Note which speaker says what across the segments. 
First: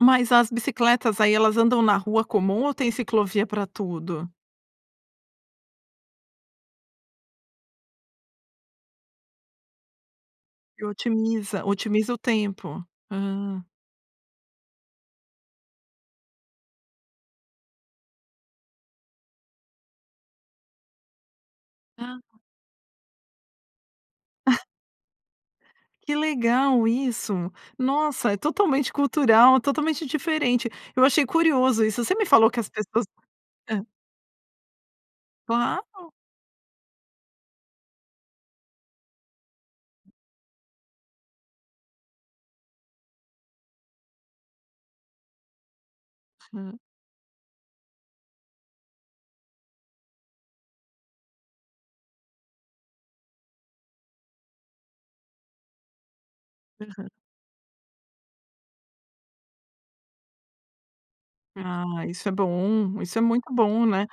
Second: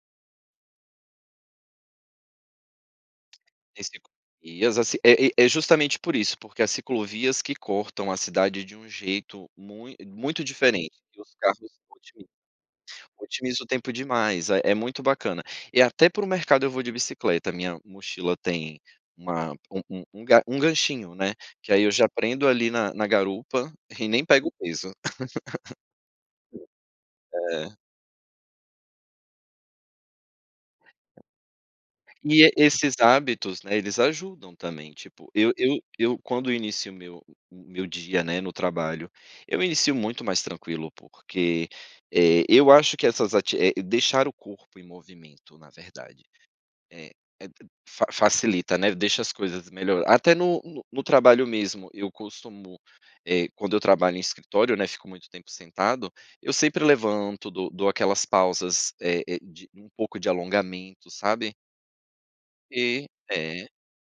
Speaker 1: Mas as bicicletas aí, elas andam na rua comum ou tem ciclovia para
Speaker 2: Tem
Speaker 1: tudo?
Speaker 2: ciclovias, assim é é justamente por isso, porque as ciclovias que cortam a cidade de um jeito muito muito
Speaker 1: E
Speaker 2: diferente, e os carros
Speaker 1: otimiza, otimiza o
Speaker 2: otimiza
Speaker 1: tempo.
Speaker 2: Otimiza o tempo demais, eh, é muito bacana. E até para o mercado eu vou de bicicleta, a minha mochila tem uma um um um ga um ganchinho, né, que aí eu já
Speaker 1: Ah.
Speaker 2: prendo ali na na garupa, e nem pego peso.
Speaker 1: Que legal isso.
Speaker 2: É.
Speaker 1: Nossa, é totalmente cultural, totalmente diferente, eu achei curioso isso, você me
Speaker 2: E
Speaker 1: falou
Speaker 2: e
Speaker 1: que as
Speaker 2: esses
Speaker 1: pessoas
Speaker 2: hábitos, né,
Speaker 1: hã.
Speaker 2: eles ajudam também, tipo, eu eu
Speaker 1: Claro.
Speaker 2: eu quando eu inicio o meu o meu dia, né, no trabalho, eu inicio muito mais tranquilo porque, eh, eu acho que essas ativi eh, deixar o corpo em movimento na verdade.
Speaker 1: Hã.
Speaker 2: Eh, etro fa facilita, né, deixa as coisas melhor até no no trabalho mesmo, eu costumo, eh, quando eu trabalho em escritório, né, fico muito tempo sentado, eu sempre
Speaker 1: Aham.
Speaker 2: levanto dou dou aquelas pausas, eh eh, de um pouco de alongamento, sabe.
Speaker 1: Ah, isso é bom,
Speaker 2: E
Speaker 1: isso é muito
Speaker 2: É.
Speaker 1: bom, né.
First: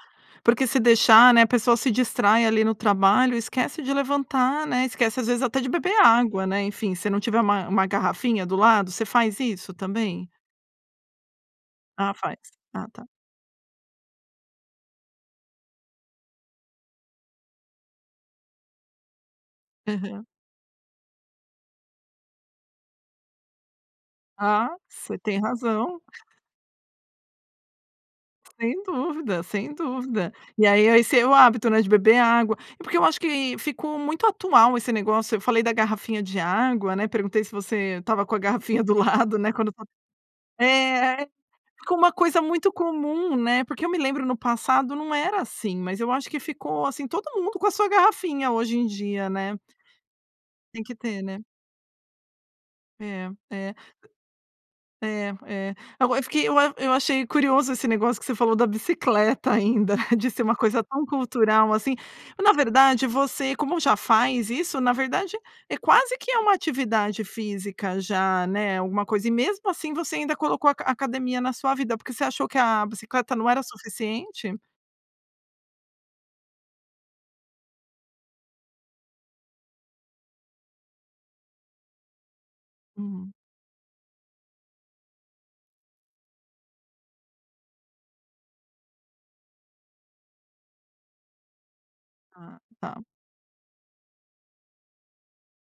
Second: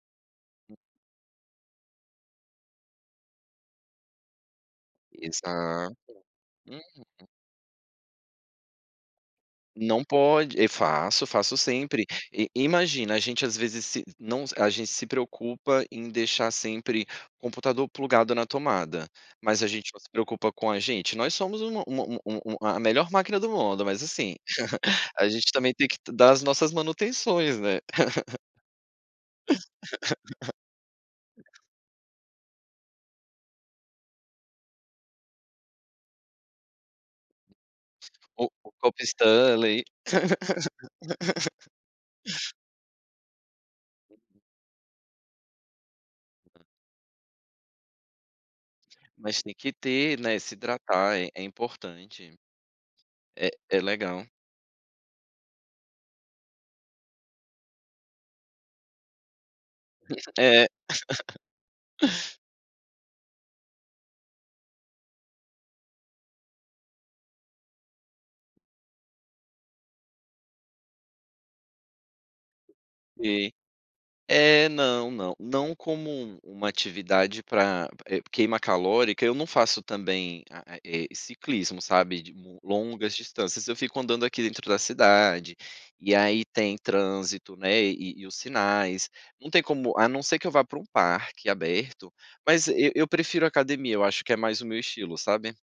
Speaker 1: Porque se deixar, né, a pessoa se distrai ali no trabalho, esquece de levantar, né, esquece às vezes até de beber
Speaker 2: Exato.
Speaker 1: água, né, enfim, se não
Speaker 2: Uhum.
Speaker 1: tiver uma uma garrafinha do lado, você faz isso
Speaker 2: Não
Speaker 1: também?
Speaker 2: pode e faço, faço sempre.
Speaker 1: Ah, faz.
Speaker 2: E,
Speaker 1: Ah tá.
Speaker 2: imagina, a gente às vezes se não, a gente se preocupa em deixar sempre o computador plugado na tomada, mas a gente não se
Speaker 1: Aham.
Speaker 2: preocupa com a gente, nós somos uma uma uma uma a melhor máquina do mundo, mas assim,
Speaker 1: Ah, você
Speaker 2: a
Speaker 1: tem
Speaker 2: gente também tem que
Speaker 1: razão.
Speaker 2: ti dar as nossas manutenções, né.
Speaker 1: Sem dúvida, sem dúvida. E aí, a esse é o hábito, né, de beber água é porque eu acho que ficou muito atual esse negócio, eu falei da garrafinha de água, né, perguntei se você estava com a
Speaker 2: O o
Speaker 1: garrafinha do
Speaker 2: copo
Speaker 1: lado né, quando
Speaker 2: Stanley.
Speaker 1: fal é, ficou uma coisa muito comum, né, porque eu me lembro no passado, não era assim, mas eu acho que ficou, assim, todo mundo com a sua garrafinha hoje em dia,
Speaker 2: Mas tem
Speaker 1: né.
Speaker 2: que ter, né, se
Speaker 1: Tem que
Speaker 2: hidratar
Speaker 1: ter,
Speaker 2: é
Speaker 1: né.
Speaker 2: é importante.
Speaker 1: É,
Speaker 2: É
Speaker 1: é.
Speaker 2: é legal.
Speaker 1: É, é, agora eu fiquei eu eu achei curioso esse negócio que você falou da bicicleta ainda, de ser uma
Speaker 2: É.
Speaker 1: coisa tão cultural, assim na verdade, você, como já faz isso, na verdade, é quase que é uma atividade física já, né, alguma coisa e mesmo assim, você ainda colocou aca academia na sua vida, porque você achou que a bicicleta não
Speaker 2: Sim.
Speaker 1: era suficiente?
Speaker 2: É, não, não. Não como um uma atividade para, eh, queima calórica, eu não faço também, a a eh, ciclismo sabe, de longas
Speaker 1: Hum.
Speaker 2: distâncias, eu fico andando aqui dentro da cidade, e aí tem trânsito, né, e e, os sinais, não tem como a não ser que eu vá para um parque aberto,
Speaker 1: Ah,
Speaker 2: mas eu
Speaker 1: ta.
Speaker 2: eu prefiro academia, eu acho que é mais o meu estilo, sabe.